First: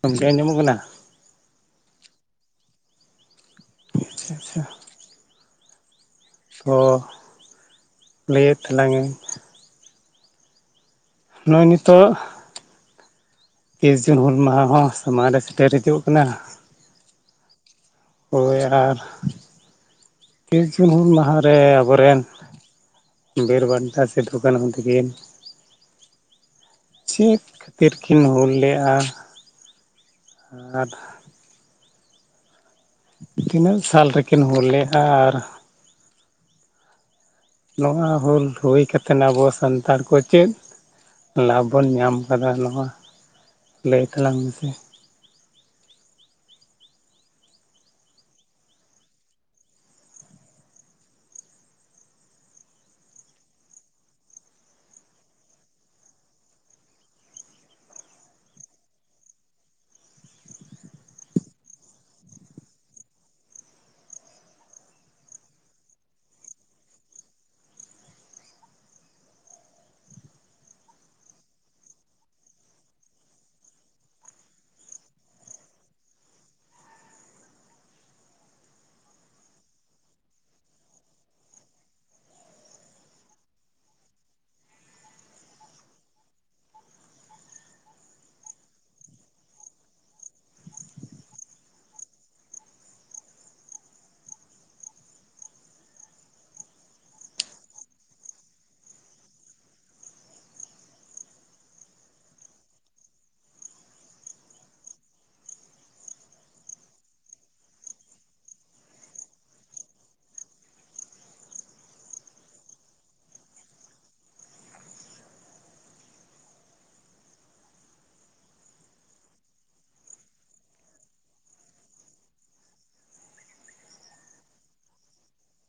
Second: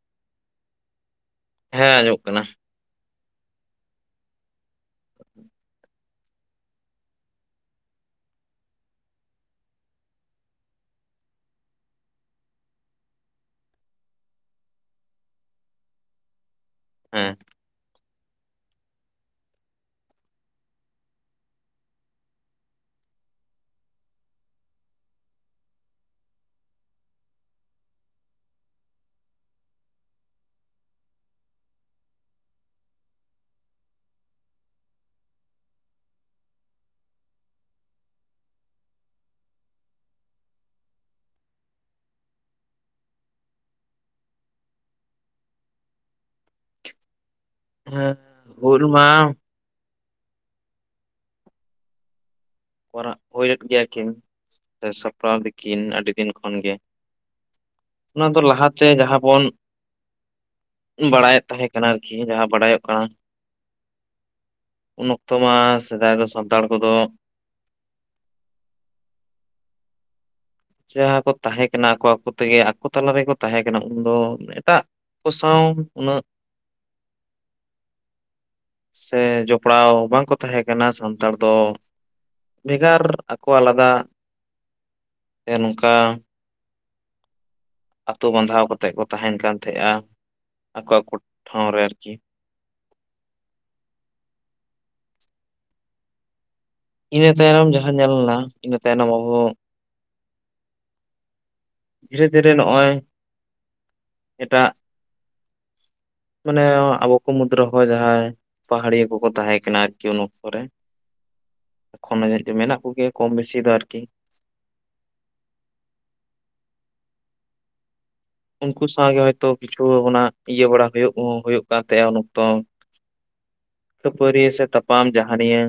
ᱜᱟᱢᱠᱮ ᱟᱸᱡᱚᱢᱚᱜ ᱦᱮᱸ ᱟᱸᱡᱚᱢᱚᱜ ᱠᱟᱱᱟ ᱟᱪᱪᱷᱟ ᱟᱪᱪᱷᱟ ᱚᱸ ᱞᱟᱹᱭᱮᱫ ᱛᱟᱞᱟᱝ ᱟᱹᱧ ᱱᱚᱜᱼᱚᱭ ᱱᱤᱛᱚᱜ ᱛᱤᱥ ᱡᱩᱱ ᱦᱩᱞ ᱢᱟᱦᱟ ᱦᱚᱸ ᱥᱟᱢᱟᱝ ᱨᱮ ᱥᱮᱴᱮᱨ ᱦᱤᱡᱩᱜ ᱠᱟᱱᱟ ᱦᱮᱸ ᱦᱳᱭ ᱟᱨ ᱛᱤᱨᱤᱥ ᱡᱩᱱ ᱦᱩᱞ ᱢᱟᱦᱟ ᱨᱮ ᱟᱵᱚ ᱨᱮᱱ ᱵᱤᱨ ᱵᱟᱱᱴᱟ ᱥᱤᱫᱷᱩ ᱠᱟᱱᱦᱩ ᱛᱟᱠᱤᱱ ᱪᱮᱫ ᱠᱷᱟᱹᱛᱤᱨ ᱠᱤᱱ ᱦᱩᱞ ᱞᱮᱼᱟ [unintelligible] ᱛᱤᱱᱟᱹᱜ ᱥᱟᱞ ᱨᱮ ᱠᱤᱱ ᱦᱩᱞ ᱞᱮᱼᱟ ᱟᱨ ᱱᱚᱣᱟ ᱦᱩᱞ ᱦᱩᱭ ᱠᱟᱛᱮᱜ ᱱᱟ ᱟᱵᱚ ᱥᱟᱱᱛᱟᱲ ᱠᱚ ᱪᱮᱫ ᱞᱟᱵᱷ ᱵᱚᱱ ᱧᱟᱢ ᱠᱟᱫᱟ ᱱᱚᱣᱟ ᱞᱟᱹᱭ ᱛᱟᱞᱟᱝ ᱢᱮᱥᱮ ᱦᱮᱸ ᱦᱩᱞ ᱢᱟᱦᱟ ᱠᱚᱨᱟᱜ ᱦᱩᱭ ᱞᱮᱫ ᱜᱮᱭᱟ ᱠᱤᱱ ᱥᱮ ᱥᱟᱯᱲᱟᱣ ᱫᱟᱠᱤᱱ ᱟᱹᱰᱤ ᱫᱤᱱ ᱠᱷᱚᱱ ᱜᱮ ᱚᱱᱟ ᱫᱚ ᱞᱟᱦᱟ ᱛᱮ ᱡᱟᱦᱟᱸ ᱵᱚᱱ ᱵᱟᱲᱟᱭᱮᱫ ᱛᱟᱦᱮᱸ ᱠᱟᱱᱟ ᱟᱨᱠᱤ ᱡᱟᱦᱟᱸ ᱵᱟᱲᱟᱭᱚᱜ ᱠᱟᱱᱟ ᱩᱱ ᱚᱠᱛᱚ ᱢᱟ ᱥᱮᱫᱟᱭ ᱫᱚ ᱥᱟᱱᱛᱟᱲ ᱠᱚᱫᱚ ᱡᱟᱦᱟᱸ ᱠᱚ ᱛᱟᱦᱮᱸ ᱠᱟᱱᱟ ᱟᱠᱚ ᱟᱠᱚ ᱛᱮᱜᱮ ᱟᱠᱚ ᱛᱟᱞᱟ ᱨᱮᱠᱚ ᱛᱟᱦᱮᱸ ᱠᱟᱱᱟ ᱩᱱᱫᱚ ᱮᱴᱟᱜ ᱠᱚ ᱥᱟᱶ ᱩᱱᱟᱹᱜ ᱥᱮ ᱡᱚᱯᱲᱟᱣ ᱵᱟᱝ ᱠᱚ ᱛᱟᱦᱮᱸ ᱠᱟᱱᱟ ᱥᱟᱱᱛᱟᱲ ᱫᱚ ᱵᱷᱮᱜᱟᱨ ᱟᱠᱚ ᱟᱞᱟᱫᱟ ᱥᱮ ᱱᱚᱝᱠᱟ ᱟᱹᱛᱳ ᱵᱟᱸᱫᱷᱟᱣ ᱠᱟᱛᱮᱫ ᱠᱚ ᱛᱟᱦᱮᱱ ᱠᱟᱱ ᱛᱟᱦᱮᱸᱜᱼᱟ ᱟᱠᱚ ᱟᱠᱚ ᱴᱷᱟᱶ ᱨᱮ ᱟᱨᱠᱤ ᱤᱱᱟᱹ ᱛᱟᱭᱱᱚᱢ ᱡᱟᱦᱟᱸ ᱧᱮᱞ ᱞᱮᱱᱟ ᱤᱱᱟᱹ ᱛᱟᱭᱱᱚᱢ ᱟᱵᱚ ᱫᱷᱤᱨᱮ ᱫᱷᱤᱨᱮ ᱱᱚᱜᱼᱚᱭ ᱮᱴᱟᱜ ᱢᱟᱱᱮ ᱟᱵᱚ ᱠᱚ ᱢᱩᱫᱽ ᱨᱚᱦᱚ ᱡᱟᱦᱟᱸᱭ ᱯᱟᱦᱟᱲᱤᱭᱟᱹ ᱠᱚ ᱠᱚ ᱛᱟᱦᱮᱸ ᱠᱟᱱᱟ ᱟᱨᱠᱤ ᱩᱱ ᱚᱠᱛᱚ ᱨᱮ ᱮᱠᱷᱚᱱ ᱦᱚᱸ ᱡᱟᱹᱱᱤᱡ ᱪᱚ ᱢᱮᱱᱟᱜ ᱠᱚᱜᱮᱭᱟ ᱠᱚᱢ ᱵᱮᱥᱤ ᱫᱚ ᱟᱨᱠᱤ ᱩᱱᱠᱩ ᱥᱟᱶ ᱜᱮ ᱦᱳᱭᱛᱚ ᱠᱤᱪᱷᱩ ᱚᱱᱟ ᱤᱭᱟᱹ ᱵᱟᱲᱟ ᱦᱩᱭᱩᱜ ᱦᱩᱭᱩᱜ ᱠᱟᱱ ᱛᱟᱦᱮᱸᱜᱼᱟ ᱩᱱ ᱚᱠᱛᱚ ᱠᱷᱟᱹᱯᱟᱹᱨᱤᱭᱟ ᱥᱮ ᱛᱟᱯᱟᱢ ᱡᱟᱦᱟᱱᱤᱭᱟᱹ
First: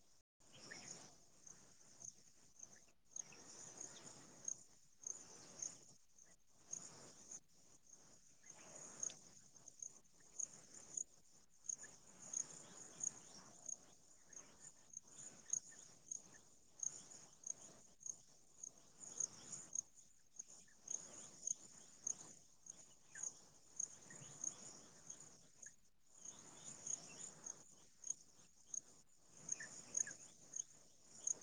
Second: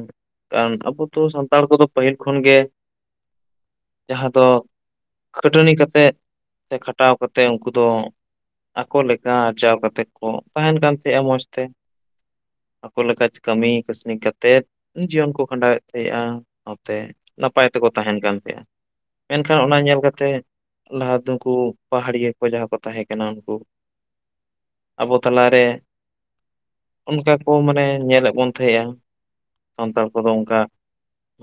ᱠᱟᱱ ᱟᱵᱚ ᱫᱚ ᱥᱟᱱᱛᱟᱲ ᱠᱚᱫᱚ ᱯᱟᱹᱦᱤᱞ ᱠᱷᱚᱱ ᱜᱮ ᱡᱟᱦᱟᱸ ᱫᱚ ᱠᱷᱟᱹᱴᱟᱹᱱᱤ ᱠᱟᱛᱮ ᱥᱮ ᱠᱷᱟᱴᱟᱣ ᱠᱟᱛᱮ ᱩᱱᱠᱩ ᱫᱚ ᱟᱠᱚ ᱞᱮᱠᱟ ᱟᱨᱡᱟᱣ ᱠᱟᱛᱮ ᱠᱚ ᱛᱟᱦᱮᱱ ᱠᱟᱱ ᱛᱟᱦᱮᱸᱜᱼᱟ ᱢᱚᱡᱽ ᱛᱮ ᱟᱠᱚ ᱞᱮᱠᱟ ᱠᱟᱹᱢᱤ ᱠᱟᱹᱥᱱᱤ ᱠᱟᱛᱮᱫ ᱡᱤᱭᱚᱱ ᱠᱚ ᱠᱷᱟᱸᱰᱟᱣᱮᱫ ᱛᱟᱦᱮᱸᱜᱼᱟ ᱱᱚᱛᱮ ᱱᱟᱯᱟᱭ ᱛᱮᱠᱚ ᱛᱟᱦᱮᱱ ᱠᱟᱱ ᱛᱟᱦᱮᱸᱜᱼᱟ ᱢᱮᱱ ᱠᱷᱟᱱ ᱚᱱᱟ ᱧᱮᱞ ᱠᱟᱛᱮ ᱞᱟᱦᱟ ᱫᱚᱠᱩ ᱯᱟᱦᱟᱲᱤᱭᱟᱹ ᱠᱚ ᱡᱟᱦᱟᱸ ᱠᱚ ᱛᱟᱦᱮᱸ ᱠᱟᱱᱟ ᱩᱱᱠᱩ ᱟᱵᱚ ᱛᱟᱞᱟ ᱨᱮ ᱚᱱᱠᱟ ᱠᱚ ᱢᱟᱱᱮ ᱢᱟᱱᱮ ᱧᱮᱞᱮᱫ ᱵᱚᱱ ᱛᱟᱦᱮᱸᱜᱼᱟ ᱥᱟᱱᱛᱟᱲ ᱠᱚᱫᱚ ᱚᱱᱠᱟ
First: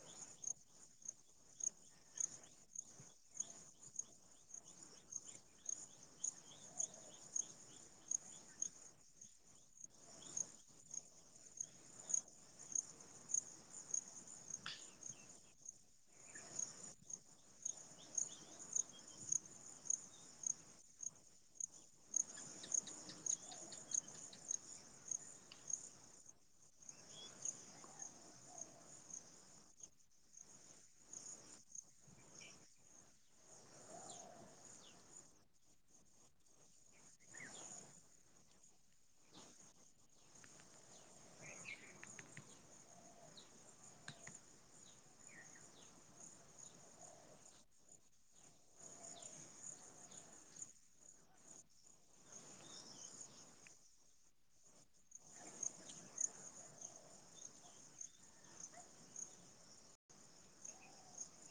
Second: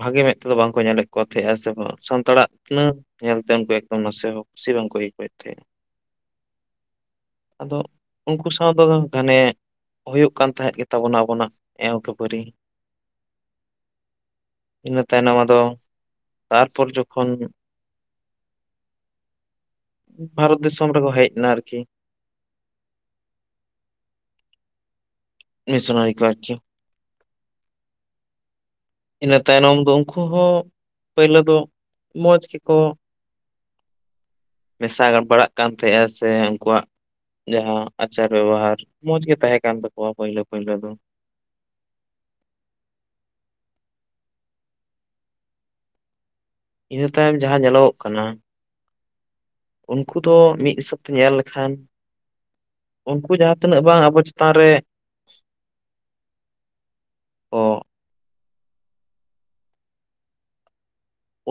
ᱵᱷᱟᱜᱮ ᱢᱮᱫ ᱛᱮᱫᱚ ᱵᱟᱝ ᱠᱚ ᱧᱮᱞᱮᱫ ᱠᱚ ᱛᱟᱦᱮᱸᱜᱼᱟ ᱥᱮ ᱵᱟᱝ ᱥᱟᱱᱛᱟᱲᱟᱜ ᱛᱤᱱᱟᱹᱜ ᱧᱮᱞ ᱛᱮ ᱩᱱᱠᱩ ᱮᱠᱫᱚᱢ ᱱᱟᱥᱮ ᱦᱚᱸ ᱠᱩᱥᱤ ᱵᱟᱝ ᱠᱚ ᱟᱹᱭᱠᱟᱹᱣᱮᱫ ᱛᱟᱦᱮᱸᱜ-ᱟ ᱟᱫᱚ ᱩᱱᱠᱩ ᱥᱟᱶ ᱫᱚ ᱜᱷᱟᱱᱮ ᱦᱩᱭᱩᱜ ᱠᱟᱱ ᱛᱟᱦᱮᱸᱫ ᱜᱮ ᱛᱟᱵᱚᱱᱟ ᱟᱵᱚᱱᱟᱜ ᱮᱣ ᱠᱷᱟᱹᱯᱟᱹᱨᱤ ᱤᱱᱟᱹ ᱛᱟᱭᱱᱚᱢ ᱟᱫᱚ ᱛᱟᱨᱯᱚᱨ ᱡᱚᱠᱷᱚᱱ ᱵᱷᱟᱨᱚᱛ ᱫᱤᱥᱚᱢ ᱨᱮᱠᱚ ᱦᱮᱡ ᱱᱟ ᱟᱨᱠᱤ ᱱᱤᱥᱚᱱᱟᱨᱤ ᱠᱚ ᱟᱨᱠᱤ ᱤᱱᱟᱹ ᱛᱟᱭᱱᱚᱢ ᱫᱚ ᱩᱱᱠᱩ ᱦᱚᱸ ᱯᱟᱭᱞᱟᱹ ᱫᱚ ᱢᱚᱡᱽ ᱜᱮᱠᱚ ᱢᱮᱥᱟ ᱵᱟᱲᱟᱜ ᱠᱟᱱ ᱛᱟᱦᱮᱸᱜᱼᱟ ᱥᱮ ᱩᱱᱠᱩᱣᱟᱜ ᱡᱟᱦᱟᱸ ᱟᱪᱟᱨ ᱵᱮᱵᱚᱦᱟᱨ ᱢᱚᱡᱽ ᱜᱮ ᱛᱟᱦᱮᱸ ᱠᱟᱱ ᱛᱟᱠᱚᱣᱟ ᱯᱟᱹᱭᱞᱟᱹ ᱯᱟᱹᱭᱞᱟᱹ ᱫᱚ ᱤᱱᱟᱹ ᱛᱟᱭᱚᱢ ᱡᱟᱦᱟᱸ ᱧᱮᱞᱚᱜᱚᱜ ᱠᱟᱱᱟ ᱩᱱᱠᱩ ᱫᱚ ᱢᱤᱫ ᱦᱤᱥᱟᱹᱵ ᱛᱮ ᱧᱮᱞ ᱞᱮᱠᱷᱟᱱ ᱩᱱᱠᱩ ᱡᱟᱦᱟᱸ ᱛᱤᱱᱟᱹᱜ ᱵᱟᱝ ᱟᱵᱚ ᱪᱮᱛᱟᱱ ᱨᱮ ᱚ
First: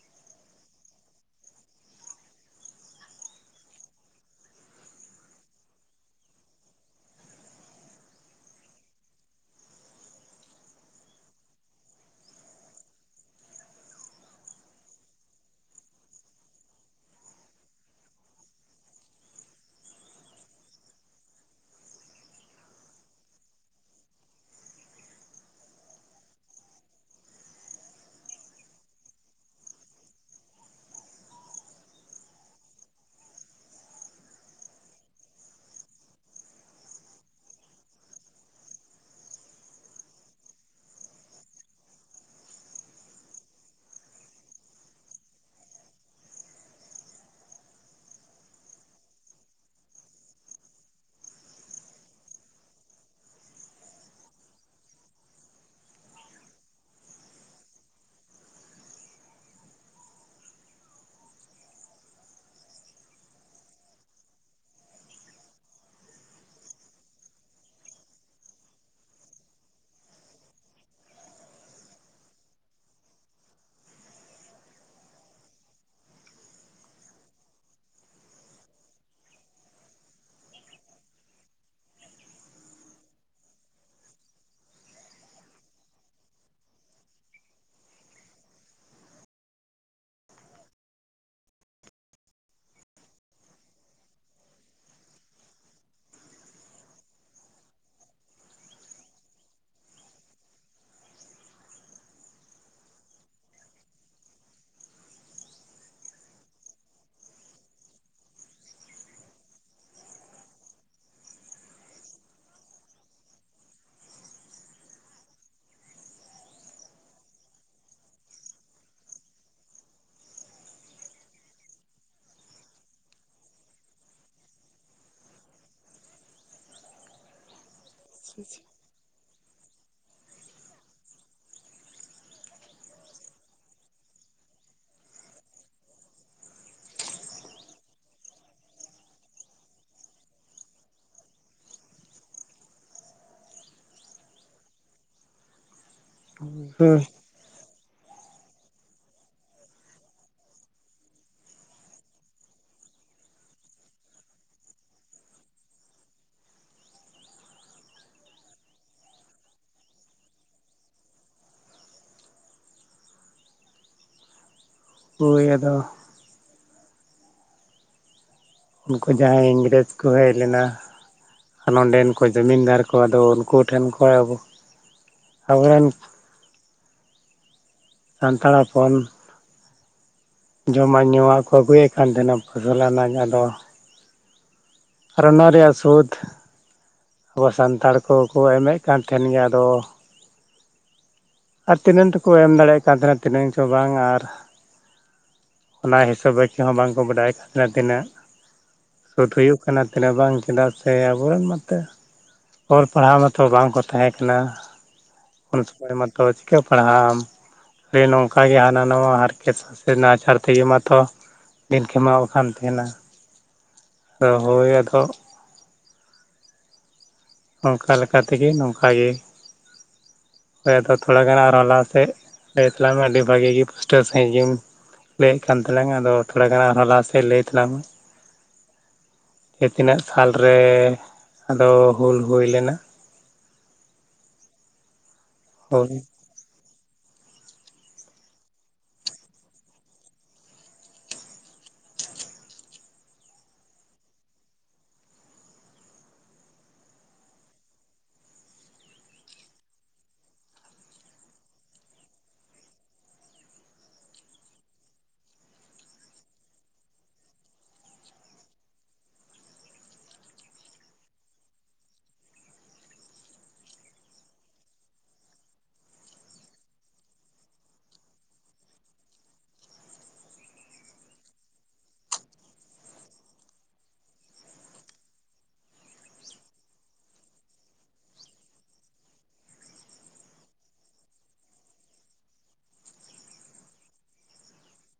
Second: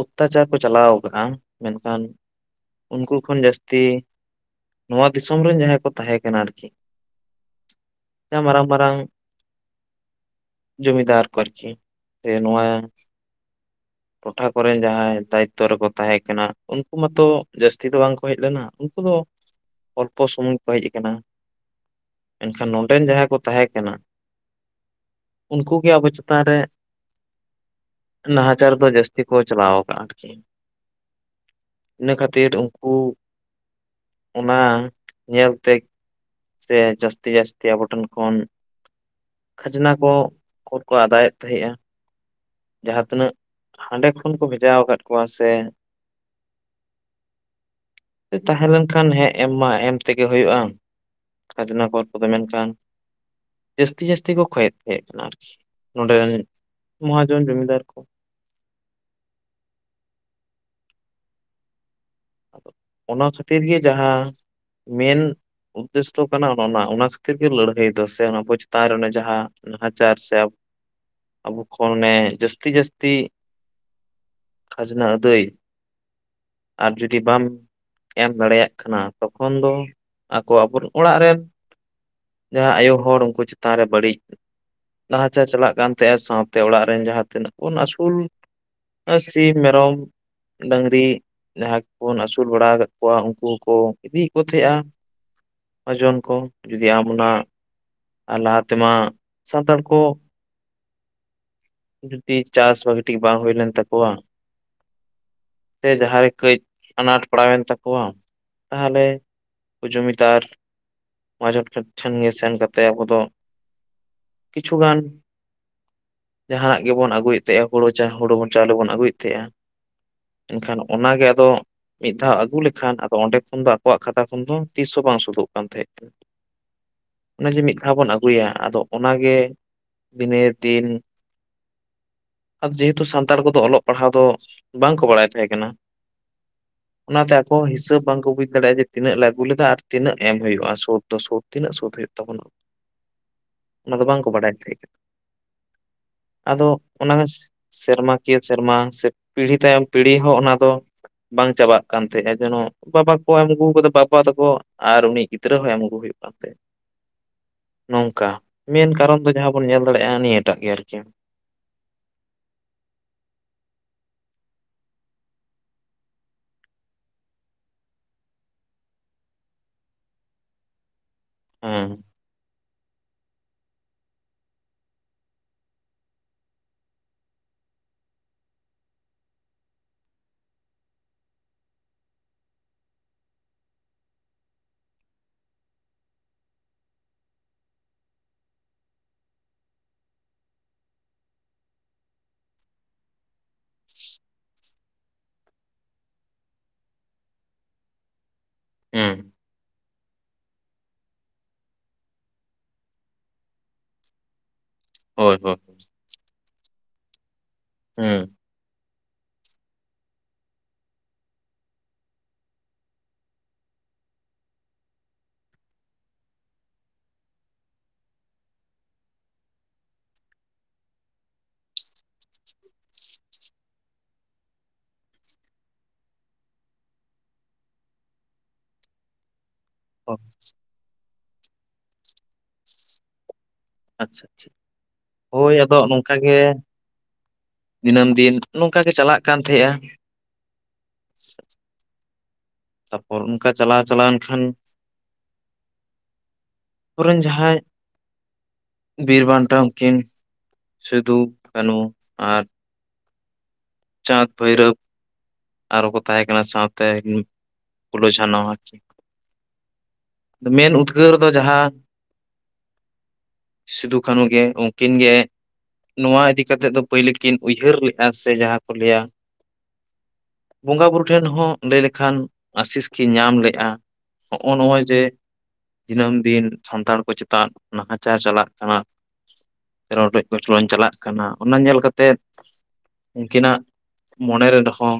ᱚᱛᱛᱟᱪᱟᱨ ᱠᱚ ᱪᱟᱞᱟᱣ ᱟᱠᱟᱜᱼᱟ ᱢᱮᱱᱠᱷᱟᱱ ᱩᱱᱠᱩ ᱠᱷᱚᱱ ᱡᱟᱹᱥᱛᱤ ᱱᱚᱣᱟ ᱫᱤᱥᱚᱢ ᱨᱮᱱ ᱡᱟᱦᱟᱸᱭ ᱠᱚ ᱛᱟᱦᱮᱸ ᱠᱟᱱᱟ ᱟᱨᱠᱤ ᱢᱟᱨᱟᱝ ᱢᱟᱨᱟᱝ ᱡᱚᱢᱤᱫᱟᱨ ᱠᱚ ᱟᱨᱠᱤ ᱥᱮ ᱱᱚᱣᱟ ᱴᱚᱴᱷᱟ ᱠᱚᱨᱮᱱ ᱡᱟᱦᱟᱸᱭ ᱫᱟᱭᱤᱠᱛᱚ ᱨᱮᱠᱚ ᱛᱟᱦᱮᱸ ᱠᱟᱱᱟ ᱩᱱᱠᱩ ᱢᱟᱛᱚ ᱡᱟᱹᱥᱛᱤ ᱫᱚ ᱵᱟᱝ ᱠᱚ ᱦᱮᱡ ᱞᱮᱱᱟ ᱩᱱᱠᱩ ᱫᱚ ᱚᱞᱯᱚ ᱥᱚᱢᱩᱝ ᱠᱚ ᱦᱮᱡ ᱟᱠᱟᱱᱟ ᱮᱱᱠᱷᱟᱱ ᱱᱚᱰᱮᱱ ᱡᱟᱦᱟᱸᱭ ᱠᱚ ᱛᱟᱦᱮᱸ ᱠᱟᱱᱟ ᱩᱱᱠᱩ ᱜᱮ ᱟᱵᱚ ᱪᱮᱛᱟᱱ ᱨᱮ ᱱᱟᱦᱟᱪᱟᱨ ᱫᱚ ᱡᱟᱹᱥ ᱛᱤ ᱠᱚ ᱪᱟᱞᱟᱣ ᱟᱠᱟᱜᱼᱟ ᱟᱨᱠᱤ ᱤᱱᱟᱹ ᱠᱷᱟᱹᱛᱤᱨ ᱩᱱᱠᱩ ᱚᱱᱟ ᱧᱮᱞ ᱛᱮ ᱥᱮ ᱡᱟᱹᱥᱛᱤ ᱡᱟ. ᱥᱛᱤ ᱟᱵᱚᱴᱷᱮᱱ ᱠᱷᱚᱱ ᱠᱷᱟᱡᱽᱱᱟ ᱠᱚ ᱠᱚᱨ ᱠᱚ ᱟᱫᱟᱭᱮᱫ ᱛᱟᱦᱮᱸᱫᱼᱟ ᱡᱟᱦᱟᱸ ᱛᱤᱱᱟᱹᱜ ᱦᱟᱸᱰᱮ ᱠᱷᱚᱱ ᱠᱚ ᱵᱷᱮᱡᱟ ᱟᱠᱟᱫ ᱠᱚᱣᱟ ᱥᱮ ᱛᱟᱦᱮᱸ ᱞᱮᱱ ᱠᱷᱟᱱ ᱦᱮᱸ ᱮᱢ ᱢᱟ ᱮᱢ ᱛᱮᱜᱮ ᱦᱩᱭᱩᱜᱼᱟ ᱾ ᱠᱷᱟᱡᱽᱱᱟ ᱠᱚᱨ ᱠᱚᱫᱚ ᱢᱮᱱᱠᱷᱟᱱ ᱡᱟᱹᱥᱛᱤ ᱡᱟᱹᱥᱛᱤ ᱠᱚ ᱠᱷᱭᱮᱛ ᱛᱟᱦᱮᱸ ᱠᱟᱱᱟ ᱟᱨᱠᱤ ᱱᱚᱸᱰᱮ ᱨᱮᱱ ᱢᱚᱦᱟᱡᱚᱱ ᱡᱚᱢᱤᱫᱟᱨ ᱠᱚ ᱟᱫᱚ ᱚᱱᱟ ᱠᱷᱟᱹᱛᱤᱨ ᱜᱮ ᱡᱟᱦᱟᱸ ᱢᱮᱱ ᱩᱫᱽᱫᱮᱥᱚ ᱠᱟᱱᱟ ᱚᱱᱟ ᱠᱷᱟᱹᱛᱤᱨ ᱜᱮ ᱞᱟᱹᱲᱦᱟᱹᱭ ᱫᱚ ᱥᱮ ᱚᱱᱟᱵᱚ ᱪᱮᱛᱟᱱ ᱨᱮ ᱡᱟᱦᱟᱸ ᱱᱟᱦᱟᱪᱟᱨ ᱥᱮ ᱟᱵᱚ ᱠᱷᱚᱱ ᱚᱱᱮ ᱡᱟᱹᱥᱛᱤ ᱡᱟᱹᱥᱛᱤ ᱠᱷᱡᱤᱱᱟᱟ ᱫ ᱟᱨᱡ ᱼᱼ ᱡᱩᱫᱤ ᱵᱟᱢ ᱮᱢ ᱫᱟᱲᱮᱭᱟᱜ ᱠᱟᱱᱟ ᱛᱚᱠᱷᱚᱱ ᱫᱚ ᱟᱠᱚ ᱟᱵᱚ ᱚᱲᱟᱜ ᱨᱮᱱ ᱡᱟᱦᱟᱸ ᱟᱭᱳ ᱦᱚᱲ ᱩᱱᱠᱩ ᱪᱮᱛᱟᱱ ᱨᱮ ᱵᱟᱹᱲᱤᱡ ᱱᱟᱦᱟᱪᱟᱨ ᱪᱟᱞᱟᱜ ᱠᱟᱱ ᱛᱟᱦᱮᱸᱜ ᱥᱟᱶᱛᱮ ᱚᱲᱟᱜ ᱨᱮᱱ ᱡᱟᱦᱟᱸ ᱛᱤᱱᱟᱹᱜ ᱵᱚᱱ ᱟᱥᱩᱞ ᱥᱤᱢ ᱢᱮᱨᱚᱢ ᱰᱟᱝᱨᱤ ᱡᱟᱦᱟᱸ ᱵᱚᱱ ᱟᱹᱥᱩᱞ ᱵᱟᱲᱟ ᱟᱠᱟᱫ ᱠᱚᱣᱟ ᱩᱱᱠᱩᱠᱚ ᱤᱫᱤᱭᱮᱫ ᱠᱚ ᱛᱟᱦᱮᱸᱜᱼᱟ ᱚᱡᱚᱱ ᱠᱚ ᱡᱩᱫᱤ ᱟᱢ ᱚᱱᱟ ᱟᱨ ᱞᱟᱦᱟ ᱛᱮᱢᱟ ᱥᱟᱱᱛᱟᱲ ᱠᱚ ᱡᱩᱫᱤ ᱪᱟᱥ ᱵᱷᱟᱹᱜᱤ ᱴᱷᱤᱠ ᱵᱟᱝ ᱦᱩᱭ ᱞᱮᱱ ᱛᱟᱠᱚᱣᱟ ᱥᱮ ᱡᱟᱦᱟᱸ ᱨᱮ ᱠᱟᱹᱡ ᱟᱱᱟᱴ ᱯᱟᱲᱟᱣᱮᱱ ᱛᱟᱠᱚᱣᱟ ᱛᱟᱦᱚᱞᱮ ᱠᱩ ᱡᱚᱢᱤᱫᱟᱨ ᱢᱟᱡᱚᱠᱟᱨ ᱴᱷᱮᱱᱜᱮ ᱥᱮᱱ ᱠᱟᱛᱮᱫ ᱟᱵᱚ ᱫᱚ ᱠᱤᱪᱷᱩᱜᱟᱱ ᱡᱟᱦᱟᱱᱟᱜ ᱜᱮᱵᱚᱱ ᱟᱹᱜᱩᱭᱮᱫ ᱛᱟᱦᱮᱸᱜ ᱦᱩᱲᱩ ᱪᱟ ᱦᱩᱲᱩ ᱵᱚᱱ ᱪᱟᱣᱞᱮ ᱵᱚᱱ ᱟᱹᱜᱩᱭᱮᱫ ᱛᱟᱦᱮᱸᱜᱼᱟ ᱾ ᱮᱱᱠᱷᱟᱱ ᱚᱱᱟᱜᱮ ᱟᱫᱚ ᱢᱤᱫ ᱫᱷᱟᱣ ᱟᱹᱜᱩ ᱞᱮᱠᱷᱟᱱ ᱟᱫᱚ ᱚᱸᱰᱮ ᱠᱷᱚᱱ ᱫᱚ ᱟᱠᱚᱣᱟᱜ ᱠᱷᱟᱛᱟ ᱠᱷᱚᱱ ᱫᱚ ᱛᱤᱥ ᱦᱚᱸ ᱵᱟᱝ ᱥᱳᱫᱷᱚᱜ ᱠᱟᱱ ᱛᱟᱦᱮᱸ ᱠᱟᱱᱟ ᱚᱱᱮ ᱡᱮ ᱢᱤᱫ ᱫᱷᱟᱣ ᱵᱚᱱ ᱟᱹᱜᱩᱭᱟ ᱟᱫᱚ ᱚᱱᱟᱜᱮ ᱫᱤᱱᱮᱨ ᱫᱤᱱ ᱟᱨ ᱡᱮᱦᱮᱛᱩ ᱥᱟᱱᱛᱟᱲ ᱠᱚᱫᱚ ᱚᱞᱚᱜ ᱯᱟᱲᱦᱟᱣ ᱫᱚ ᱵᱟᱝ ᱠᱚ ᱵᱟᱲᱟᱭ ᱛᱟᱦᱮᱸ ᱠᱟᱱᱟ ᱾ ᱚᱱᱟᱛᱮ ᱟᱠᱚ ᱦᱤᱥᱟᱹᱵᱽ ᱵᱟᱝᱠᱚ ᱵᱩᱡ ᱫᱟᱲᱮᱭᱟᱜᱼᱟ ᱡᱮ ᱛᱤᱱᱟᱹᱜ ᱞᱮ ᱟᱹᱜᱩ ᱞᱮᱫᱟ ᱟᱨ ᱛᱤᱱᱟᱹᱜ ᱮᱢ ᱦᱩᱭᱩᱜᱼᱟ ᱥᱩᱫ ᱫᱚ ᱥᱩᱫ ᱛᱤᱱᱟᱹᱜ ᱥᱳᱫᱷ ᱦᱩᱭᱩᱜ ᱛᱟᱵᱚᱱᱟ ᱚᱱᱟ ᱫᱚ ᱵᱟᱝᱠᱚ ᱵᱟᱰᱟᱭ ᱫᱟᱲᱮ ᱛᱟᱦᱮᱫ ᱟᱫᱚ ᱦᱳᱭ ᱚᱱᱟᱱᱟᱜ ᱥᱮᱨᱢᱟᱠᱤᱭᱟᱹ ᱥᱮᱨᱢᱟ ᱥᱮ ᱯᱤᱲᱦᱤ ᱛᱟᱭᱚᱢ ᱯᱤᱲᱦᱤ ᱦᱚᱸ ᱚᱱᱟ ᱫᱚ ᱵᱟᱝ ᱪᱟᱵᱟᱜ ᱠᱟᱱ ᱛᱟᱦᱮᱸᱜᱼᱟ ᱡᱮᱱᱚ ᱵᱟᱵᱟ ᱠᱚ ᱮᱢ ᱟᱹᱜᱩ ᱟᱠᱟᱫᱟ ᱵᱟᱵᱟ ᱛᱟᱠᱚ ᱟᱨ ᱩᱱᱤ ᱜᱤᱫᱽᱨᱟᱹ ᱦᱚᱸ ᱮᱢ ᱟᱜᱩ ᱦᱩᱭᱩᱜ ᱠᱟᱱ ᱛᱮ ᱱᱚᱝᱠᱟ ᱢᱮᱱ ᱠᱟᱨᱚᱱ ᱫᱚ ᱡᱟᱦᱟᱸ ᱵᱚᱱ ᱧᱮᱞ ᱫᱟᱲᱮᱭᱟᱜᱼᱟ ᱱᱤᱭᱟᱹᱴᱟᱜ ᱜᱮ ᱟᱨᱠᱤ ᱾ ᱦᱳᱭ ᱟᱫᱚ ᱩᱱᱠᱩ ᱡᱟᱦᱟᱸᱭ ᱤᱝᱨᱮᱡᱽ ᱠᱚ ᱦᱮᱡ ᱞᱮᱱᱟ ᱟᱨ ᱦᱮᱸ ᱱᱚᱸᱰᱮᱱ ᱠᱚ ᱡᱚᱢᱤᱱᱫᱟᱨ ᱠᱚ ᱠᱚ ᱟᱫᱚ ᱩᱱᱠᱩ ᱴᱷᱮᱱ ᱠᱷᱚᱡ ᱟᱵᱚ ᱟᱵᱚᱨᱮᱱ ᱥᱟᱱᱛᱟᱲ ᱦᱚᱯᱚᱱ ᱡᱚᱢᱟᱜ ᱧᱩᱣᱟᱜ ᱠᱚ ᱟᱹᱜᱩᱭᱮᱫ ᱠᱟᱱ ᱛᱟᱦᱮᱱᱟ ᱯᱷᱚᱥᱚᱞ ᱟᱱᱟ ᱟᱫᱚ ᱟᱨ ᱚᱱᱟ ᱨᱮᱭᱟᱜ ᱥᱩᱫᱽ ᱟᱵᱚ ᱥᱟᱱᱛᱟᱲ ᱠᱚᱠᱚ ᱮᱢᱮᱫ ᱠᱟᱱ ᱛᱟᱦᱮᱱ ᱜᱮᱭᱟ ᱟᱫᱚ ᱟᱨ ᱛᱤᱱᱟᱹᱝ ᱛᱮᱠᱚ ᱮᱢ ᱫᱟᱲᱮᱭᱟᱜ ᱠᱟᱱ ᱛᱟᱦᱮᱱᱟ ᱛᱤᱱᱟᱹᱝ ᱪᱚ ᱵᱟᱝ ᱟᱨ ᱚᱱᱟ ᱦᱤᱥᱟᱹᱵᱽ ᱢᱚᱡ ᱛᱮ ᱦᱚᱸ ᱵᱟᱝᱠᱚ ᱵᱟᱰᱟᱭ ᱠᱟᱱᱫ ᱛᱟᱦᱮᱱᱟ ᱛᱤᱱᱟᱹᱜ ᱦᱮᱸ ᱥᱩᱫ ᱦᱩᱭᱩᱜ ᱠᱟᱱᱟ ᱛᱤᱱᱟᱹᱜ ᱵᱟᱝ ᱪᱮᱫᱟᱜ ᱥᱮ ᱥᱮ ᱟᱵᱚᱨᱮᱱ ᱢᱟᱛᱚ ᱚᱞ ᱯᱟᱲᱦᱟᱣ ᱢᱟᱛᱚ ᱵᱟᱝᱠᱚ ᱛᱟᱦᱮᱸ ᱠᱟᱱᱟ ᱾ ᱦᱳᱭ ᱦᱳᱭ ᱩᱱ ᱥᱚᱢᱚᱭ ᱢᱟᱛᱚ ᱪᱤᱠᱟᱹ ᱯᱟᱲᱦᱟᱜ ᱟᱢ ᱦᱮᱸ ᱱᱚᱝᱠᱟ ᱜᱮ ᱦᱟᱱᱟᱣᱟ ᱦᱟᱨᱠᱮᱛ ᱥᱟᱥᱮᱛ ᱨᱮᱱᱟᱜ ᱱᱟᱦᱟᱪᱟᱨ ᱛᱮᱜᱮ ᱢᱟᱛᱚ ᱫᱤᱱ ᱠᱷᱮᱢᱟᱣ ᱠᱟᱱᱟᱱ ᱛᱟᱦᱮᱱᱟ ᱦᱳᱭ ᱟᱫᱚ ᱚᱱᱠᱟ ᱞᱮᱠᱟ ᱛᱮᱜᱮ ᱱᱚᱝᱠᱟᱜ ᱜᱮ ᱦᱳ ᱟᱫᱚ ᱛᱷᱚᱲᱟ ᱜᱟᱱ ᱟᱨᱚᱸ ᱞᱟᱦᱟ ᱥᱮᱫ ᱞᱟᱹᱭ ᱛᱟᱞᱟ ᱢᱮ ᱟᱹᱰᱤ ᱵᱷᱟᱹᱜᱤ ᱜᱮ ᱯᱩᱥᱴᱟᱹᱣ ᱥᱟᱹᱦᱤᱡ ᱜᱮᱢ ᱞᱟᱹᱭᱮᱫ ᱠᱟᱱ ᱛᱞᱟᱮᱝ ᱟᱫᱚ ᱛᱷᱚᱲᱟ ᱜᱟᱱ ᱟᱨᱦᱚᱸ ᱞᱟᱦᱟ ᱥᱮᱫ ᱞᱟᱹᱭ ᱛᱟᱝ ᱢᱮ ᱡᱮ ᱛᱤᱱᱟᱹᱜ ᱟᱪᱪᱷᱟ ᱥᱟᱞᱨᱮ ᱟᱫᱚ ᱦᱩᱞ ᱦᱩᱭ ᱞᱮᱱᱟ ᱟᱪᱪᱷᱟ ᱟᱪᱪᱷᱟ ᱦᱳᱭ ᱟᱫᱚ ᱱᱚᱝᱠᱟ ᱜᱮ ᱫᱤᱱᱟᱹᱢ ᱫᱤᱱ ᱱᱚᱝᱠᱟ ᱜᱮ ᱪᱟᱞᱟᱜ ᱠᱟᱱ ᱛᱟᱦᱮᱸᱼᱟ ᱛᱟᱯᱚᱨ ᱚᱱᱠᱟ ᱪᱟᱞᱟᱣ ᱪᱟᱞᱟᱣᱮᱱ ᱠᱷᱟᱱ [unintelligible] ᱨᱮᱱ ᱡᱟᱦᱟᱸᱭ ᱵᱤᱨ ᱵᱟᱱᱴᱟ ᱩᱱᱠᱤᱱ ᱥᱤᱫᱷᱩ ᱠᱟᱹᱱᱦᱩ ᱟᱨ ᱪᱟᱸᱫᱽ ᱵᱷᱟᱹᱭᱨᱟᱹᱵᱽ ᱟᱨᱚ ᱠᱚ ᱛᱟᱦᱮᱸ ᱠᱟᱱᱟ ᱥᱟᱶᱛᱮ ᱯᱷᱩᱞᱚ ᱡᱷᱟᱱᱚ ᱟᱨᱠᱤ ᱢᱮᱱ ᱩᱫᱽᱜᱟᱹᱨ ᱫᱚ ᱡᱟᱦᱟᱸ ᱥᱤᱫᱩ ᱠᱟᱹᱱᱩ ᱜᱮ ᱩᱱᱠᱤᱱ ᱜᱮ ᱱᱚᱣᱟ ᱤᱫᱤ ᱠᱟᱛᱮᱫ ᱫᱚ ᱯᱟᱹᱭᱞᱟᱹ ᱠᱤᱱ ᱩᱭᱦᱟᱹᱨ ᱞᱮᱜ-ᱟ ᱥᱮ ᱡᱟᱦᱟᱸ ᱠᱚ ᱞᱟᱹᱭᱟ ᱵᱚᱸᱜᱟ ᱵᱩᱨᱩ ᱴᱷᱮᱱ ᱦᱚᱸ ᱞᱟᱹᱭ ᱞᱮᱠᱷᱟᱱ ᱟᱹᱥᱤᱥ ᱠᱤᱱ ᱧᱟᱢ ᱞᱮᱜᱼᱟ ᱦᱚᱸᱜ-ᱚ ᱱᱚᱣᱟ ᱡᱮ ᱫᱤᱱᱟᱹᱢ ᱫᱤᱱ ᱥᱟᱱᱛᱟᱲ ᱠᱚ ᱪᱮᱛᱟᱱ ᱱᱟᱦᱟᱪᱟᱨ ᱪᱟᱞᱟᱜ ᱠᱟᱱᱟ ᱨᱚᱰᱚᱡ ᱠᱚᱪᱞᱚᱱ ᱪᱟᱞᱟᱜ ᱠᱟᱱᱟ ᱚᱱᱟ ᱧᱮᱞ ᱠᱟᱛᱮᱫ ᱩᱱᱠᱤᱱᱟᱜ ᱢᱚᱱᱮᱨᱮᱦᱚᱸ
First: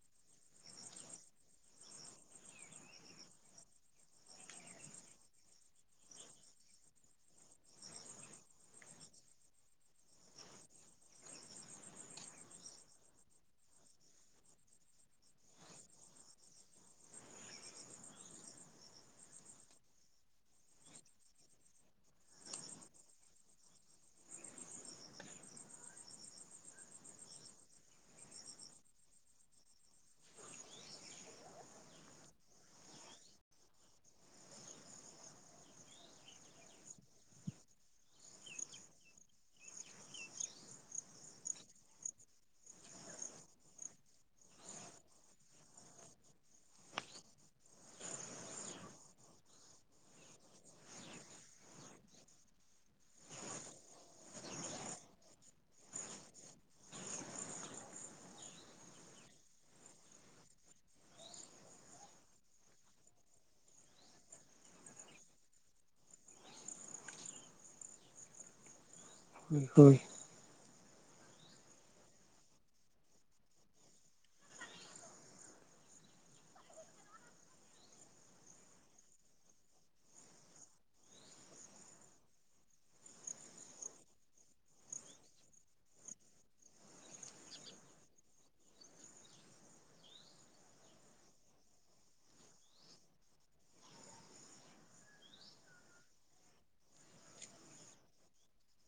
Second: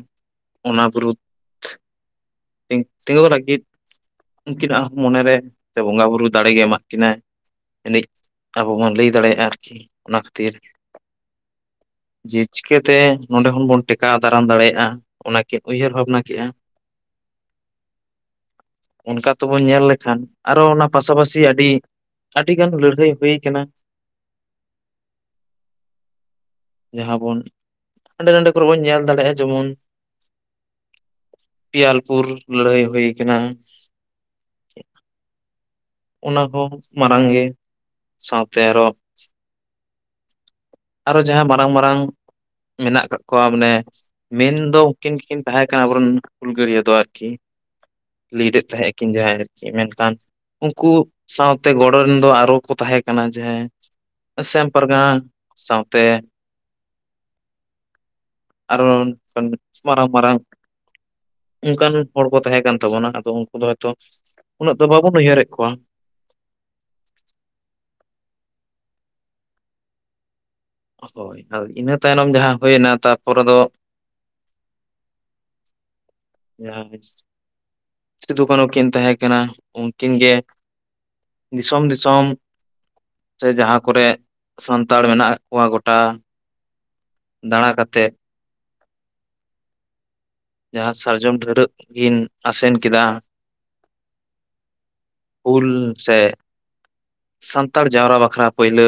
ᱚᱱᱟ ᱵᱤᱨᱩᱫᱽ [unintelligible] ᱞᱟᱹᱜᱤᱫ ᱩᱱᱠᱤᱱᱟᱜ ᱦᱚᱸ ᱢᱚᱱᱮᱨᱮ ᱥᱮ ᱵᱚᱸᱜᱟ ᱵᱩᱨᱩ ᱫᱟᱲᱮ ᱜᱮ ᱮᱢᱟᱜ ᱠᱤᱱᱟᱭ ᱮᱱᱮᱡ ᱟᱵᱚ ᱵᱚᱱ ᱞᱟᱹᱭ ᱫᱟᱲᱮᱭᱟᱜᱼᱟ ᱟᱨᱠᱤ ᱚᱱᱟ ᱠᱷᱟᱹᱛᱤᱨ ᱡᱮ ᱪᱤᱠᱟᱹ ᱛᱮ ᱱᱚᱸᱰᱮ ᱦᱚᱸ ᱵᱚᱱ ᱴᱮᱠᱟᱣ ᱫᱟᱨᱟᱢ ᱫᱟᱲᱮᱭᱟᱜᱼᱟ ᱚᱱᱟᱠᱤᱱ ᱩᱭᱦᱟᱹᱨ ᱵᱷᱟᱵᱽᱱᱟ ᱠᱮᱜᱼᱟ ᱚᱱᱠᱟ ᱛᱚᱵᱚᱱ ᱧᱮᱞ ᱞᱮᱠᱷᱟᱱ ᱟᱨᱚ ᱚᱱᱟ ᱯᱟᱥᱟᱯᱟᱥᱤ ᱟᱹᱰᱤ ᱟᱹᱰᱤᱜᱟᱱ ᱞᱟᱹᱲᱦᱟᱹᱭ ᱦᱩᱭ ᱠᱟᱱᱟ ᱡᱟᱦᱟᱸ ᱵᱚᱱ ᱦᱟᱸᱰᱮ ᱱᱟᱰᱮ ᱠᱚᱨᱮ ᱵᱚᱱ ᱧᱮᱞ ᱫᱟᱲᱮᱭᱟᱜᱼᱟ ᱡᱮᱢᱚᱱ ᱯᱤᱭᱟᱞᱯᱩᱨ ᱞᱟᱹᱲᱦᱟᱹᱭ ᱦᱩᱭ ᱟᱠᱟᱱᱟ ᱚᱱᱟᱦᱚᱸ ᱢᱟᱨᱟᱝ ᱜᱮ ᱥᱟᱶᱛᱮ ᱟᱨᱚ ᱟᱨᱚ ᱡᱟᱦᱟᱸᱭ ᱢᱟᱨᱟᱝ ᱢᱟᱨᱟᱝ ᱢᱮᱱᱟᱜ ᱠᱟᱜ ᱠᱚᱣᱟ ᱢᱟᱱᱮ ᱢᱮᱱ ᱫᱚ ᱩᱱᱠᱤᱱ ᱜᱮᱠᱤᱱ ᱛᱟᱦᱮᱸ ᱠᱟᱱᱟ ᱟᱵᱚᱨᱮᱱ ᱦᱩᱞᱜᱟᱹᱨᱭᱟᱹ ᱫᱚ ᱟᱨᱠᱤ ᱞᱤᱰᱮᱫ ᱛᱟᱦᱮᱸ ᱟᱠᱤᱱ ᱡᱟᱦᱟᱸᱭ ᱟᱨᱠᱤ ᱢᱮᱱᱠᱷᱟᱱ ᱩᱱᱠᱩ ᱥᱟᱶᱛᱮ ᱜᱚᱲᱚ ᱨᱮᱱ ᱫᱚ ᱟᱨᱚ ᱠᱚ ᱛᱟᱦᱮᱸ ᱠᱟᱱᱟ ᱡᱟᱦᱟᱸᱭ ᱥᱮᱢ ᱯᱟᱨᱜᱟᱱᱟ ᱥᱟᱶᱛᱮ ᱟᱨ [unintelligible] ᱢᱟᱨᱟᱝ ᱢᱟᱨᱟᱝ ᱚᱱᱠᱟᱱ ᱦᱚᱲ ᱠᱚ ᱛᱟᱦᱮᱸᱠᱟᱱ ᱛᱟᱵᱚᱱᱟ ᱟᱫᱚ ᱩᱱᱠᱩ ᱫᱚ ᱦᱚᱭᱛᱚ ᱩᱱᱟᱹᱜ ᱫᱚ ᱵᱟᱵᱚᱱ ᱩᱭᱦᱟᱹᱨᱮᱫ ᱠᱚᱣᱟ ᱦᱩᱭ ᱦᱩᱭ ᱦᱳᱭ ᱦᱳᱭ ᱤᱱᱟᱹ ᱛᱟᱭᱱᱚᱢ ᱡᱟᱦᱟᱸ ᱦᱳᱭᱮᱱᱟ ᱛᱟᱯᱚᱨᱮ ᱫᱚ [unintelligible] ᱥᱤᱫᱷᱩ ᱠᱟᱱᱦᱩ ᱠᱤᱱ ᱛᱟᱦᱮᱸ ᱠᱟᱱᱟ ᱩᱱᱠᱤᱱ ᱜᱮᱼᱼ ᱫᱤᱥᱚᱢ ᱫᱤᱥᱚᱢ ᱥᱮ ᱡᱟᱦᱟᱸ ᱠᱚᱨᱮᱜ ᱥᱟᱱᱛᱟᱲ ᱢᱮᱱᱟᱜ ᱠᱚᱣᱟ ᱜᱚᱴᱟᱼᱼ ᱫᱟᱬᱟ ᱠᱟᱛᱮᱫ ᱡᱟᱦᱟᱸ ᱥᱟᱨᱡᱚᱢ ᱰᱷᱟᱹᱨᱟᱹᱜ ᱜᱤᱱ ᱟᱥᱮᱱ ᱠᱮᱫᱟ᱾ ᱦᱩᱞ ᱥᱮᱜ ᱥᱟᱱᱛᱟᱲ ᱡᱟᱣᱨᱟ ᱵᱟᱠᱷᱨᱟ ᱯᱟᱹᱭᱞᱟᱹ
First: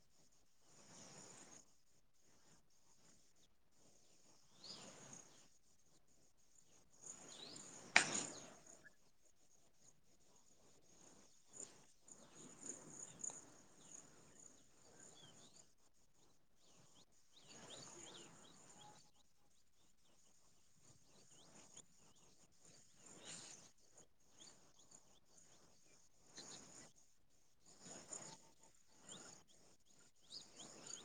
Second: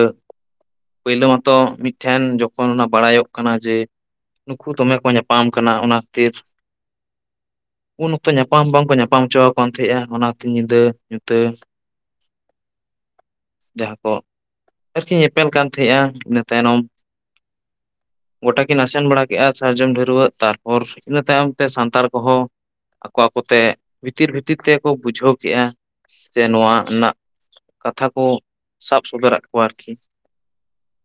ᱯᱟᱹᱭᱞᱟᱹ ᱢᱟᱛᱚ ᱢᱤᱫᱴᱷᱮᱱ ᱡᱚᱠᱷᱚᱱ ᱚᱱᱟ ᱵᱟᱲᱟᱭᱚᱜ ᱠᱟᱱᱟ ᱡᱮ ᱱᱩᱠᱩ ᱫᱚᱢᱮ ᱠᱚ ᱧᱟᱯᱟᱢ ᱠᱟᱱᱟ ᱚᱱᱟ ᱠᱟᱹᱛᱤᱨᱼᱼ ᱩᱱ ᱚᱠᱛᱚ ᱧᱟᱯᱟᱢ ᱵᱟᱝᱠᱚ ᱧᱟᱯᱟᱢ ᱦᱚᱪᱚᱣᱟᱠᱚ ᱠᱟᱱ ᱛᱮᱦᱮᱸᱜ-ᱟ ᱚᱱᱟᱛᱮ ᱧᱤᱫᱟᱹ ᱧᱩᱛᱟᱹᱼᱼ ᱡᱟᱦᱟᱸ ᱠᱚ ᱟᱨᱠᱤ ᱧᱮᱯᱮᱞ ᱠᱟᱱ ᱛᱟᱦᱮᱸᱜ-ᱟ ᱤᱱᱟᱹ ᱛᱟᱭᱱᱚᱢᱼᱼ ᱜᱚᱴᱟ ᱠᱤᱱ ᱟᱥᱮᱱ ᱵᱟᱲᱟ ᱠᱮᱜ-ᱟ ᱥᱟᱨᱡᱚᱢ ᱰᱷᱟᱹᱨᱣᱟᱹᱜ ᱛᱟᱨᱯᱚᱨ ᱤᱱᱟᱹ ᱛᱟᱭᱚᱢ ᱛᱮ ᱥᱟᱱᱛᱟᱲ ᱠᱚᱦᱚᱸ ᱟᱠᱚ ᱟᱠᱚ ᱛᱮ ᱵᱷᱤᱛᱤᱨ ᱵᱷᱤᱛᱤᱨ ᱛᱮᱠᱚ ᱵᱩᱡᱷᱟᱹᱣ ᱠᱮᱜ-ᱟ ᱥᱮ ᱱᱚᱶᱟ ᱮᱱᱟᱜ ᱠᱟᱛᱷᱟ ᱠᱚ ᱥᱟᱵ ᱥᱚᱫᱚᱨᱟᱜ ᱠᱚᱣᱟ ᱟᱨᱠᱤ [inaudible]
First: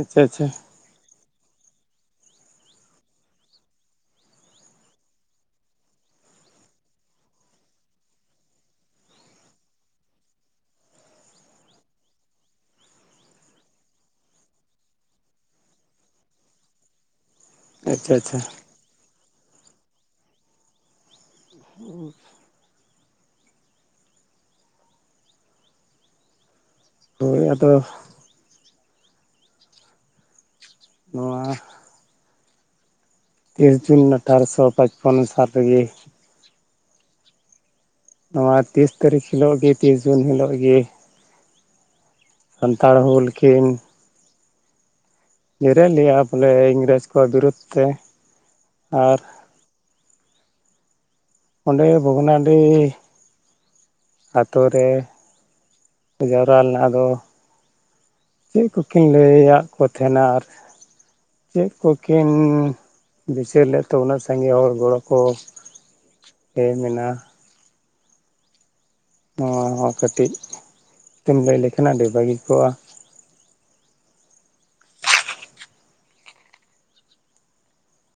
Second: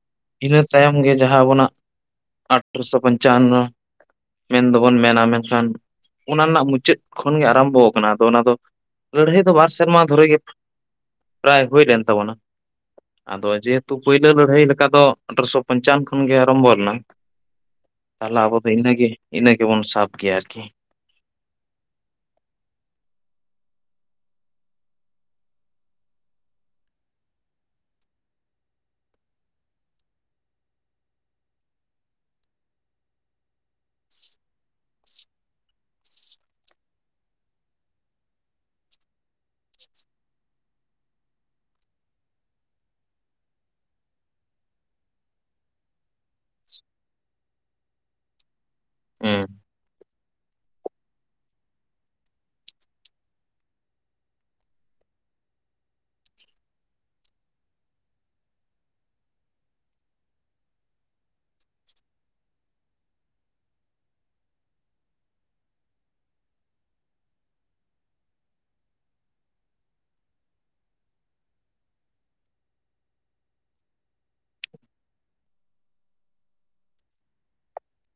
ᱟᱪᱪᱷᱟ ᱟᱪᱷᱟ᱾ ᱤᱱᱟᱹ ᱛᱟᱭᱚᱢ ᱜᱮ ᱡᱟᱦᱟᱸ ᱟᱵᱚᱱᱟᱜ ᱟᱴᱷᱨᱚᱥᱚ ᱯᱚᱧᱪᱟᱱᱱᱚᱼᱼ ᱢᱮᱱ ᱫᱚᱵᱚᱱ ᱢᱮᱱᱟ ᱢᱮᱱᱠᱷᱟᱱ ᱚᱱᱟ ᱨᱮᱱᱟᱜ ᱢᱩᱪᱟᱹᱫ ᱠᱷᱚᱱ ᱜᱮ ᱟᱨᱟᱢᱵᱚᱣ ᱠᱟᱱᱟ ᱟᱫᱚ ᱚᱱᱟ ᱫᱚᱼᱼ ᱞᱟᱹᱲᱦᱟᱹᱭ ᱫᱚ ᱵᱟᱨ ᱥᱮᱨᱢᱟ ᱫᱷᱚᱨᱮ ᱜᱮᱼᱼ ᱯᱨᱟᱭ ᱦᱩᱭ ᱞᱮᱱ ᱛᱟᱵᱚᱱᱟ, ᱟᱫᱚ ᱡᱮ ᱦᱮᱛᱩ ᱯᱩᱭᱞᱟᱹ ᱞᱟᱹᱲᱦᱟᱹᱭ ᱞᱮᱼᱼ ᱠᱟ ᱫᱚ ᱟᱴᱷᱨᱚᱥᱚ ᱯᱚᱧᱪᱟᱱ ᱠᱷᱚᱱ ᱜᱮ ᱟᱨᱟᱢᱵᱚ ᱞᱮᱱᱟ, ᱟᱪᱪᱷᱟ ᱟᱪᱪᱷᱟ ᱛᱟᱦᱚᱞᱮ ᱟᱵᱚᱼᱼ ᱤᱱᱟᱹ ᱜᱮ ᱤᱱᱟᱹ ᱜᱮᱵᱚᱱ ᱥᱟᱵ ᱠᱮᱜ-ᱟ ᱟᱨᱠᱤ᱾ ᱦᱩᱸᱼᱼ ᱦᱳᱭ ᱟᱫᱚᱼᱼ ᱱᱚᱶᱟᱼᱼ ᱛᱤᱨᱤᱥ ᱡᱩᱱ ᱟᱴᱷᱟᱨᱚᱥᱚ ᱯᱟᱪᱯᱚᱱ ᱥᱟᱞ ᱨᱮᱜᱤᱼᱼ ᱱᱚᱣᱟ ᱛᱤᱥ ᱛᱟᱹᱨᱤᱠᱷ ᱦᱤᱞᱳᱜ ᱜᱤ ᱛᱤᱥ ᱡᱩᱱ ᱦᱤᱞᱳᱜ ᱜᱤᱼᱼ ᱥᱟᱱᱛᱟᱲ ᱦᱩᱞ ᱠᱤᱱᱼᱼ ᱡᱮᱨᱮᱫ ᱞᱮᱜ-ᱟ ᱵᱚᱞᱮ ᱤᱝᱨᱮᱡᱽ ᱠᱚ ᱵᱤᱨᱩᱫᱽ ᱛᱮ ᱟᱨᱼᱼ ᱦᱮᱸ᱾ ᱚᱸᱰᱮ ᱵᱷᱚᱜᱽᱱᱟᱰᱤᱼᱼ ᱟᱛᱳ ᱨᱮ ᱠᱚ ᱡᱟᱣᱨᱟ ᱞᱮᱱᱟ ᱟᱫᱚᱼᱼ ᱪᱮᱜ ᱠᱩᱠᱤᱱ ᱞᱟᱹᱭᱟᱜ ᱠᱚ ᱛᱷᱮᱱᱟ ᱟᱨᱼᱼ ᱪᱮᱫ ᱠᱩᱠᱤᱱ ᱵᱤᱪᱟᱹᱨ ᱞᱮᱫ ᱛᱚ ᱩᱱᱟᱹᱜ ᱥᱟᱸᱜᱮ ᱦᱚᱲ ᱜᱚᱲᱚ ᱠᱚᱼᱼ ᱮᱢ ᱮᱱᱟ᱾ ᱱᱚᱣᱟ ᱦᱚᱸ ᱠᱟᱹᱴᱤᱡ ᱛᱤᱢ ᱞᱟᱹᱭ ᱞᱮᱠᱷᱟᱱ ᱟᱹᱰᱤ ᱵᱷᱟᱹᱜᱤ ᱠᱚᱜ-ᱟ᱾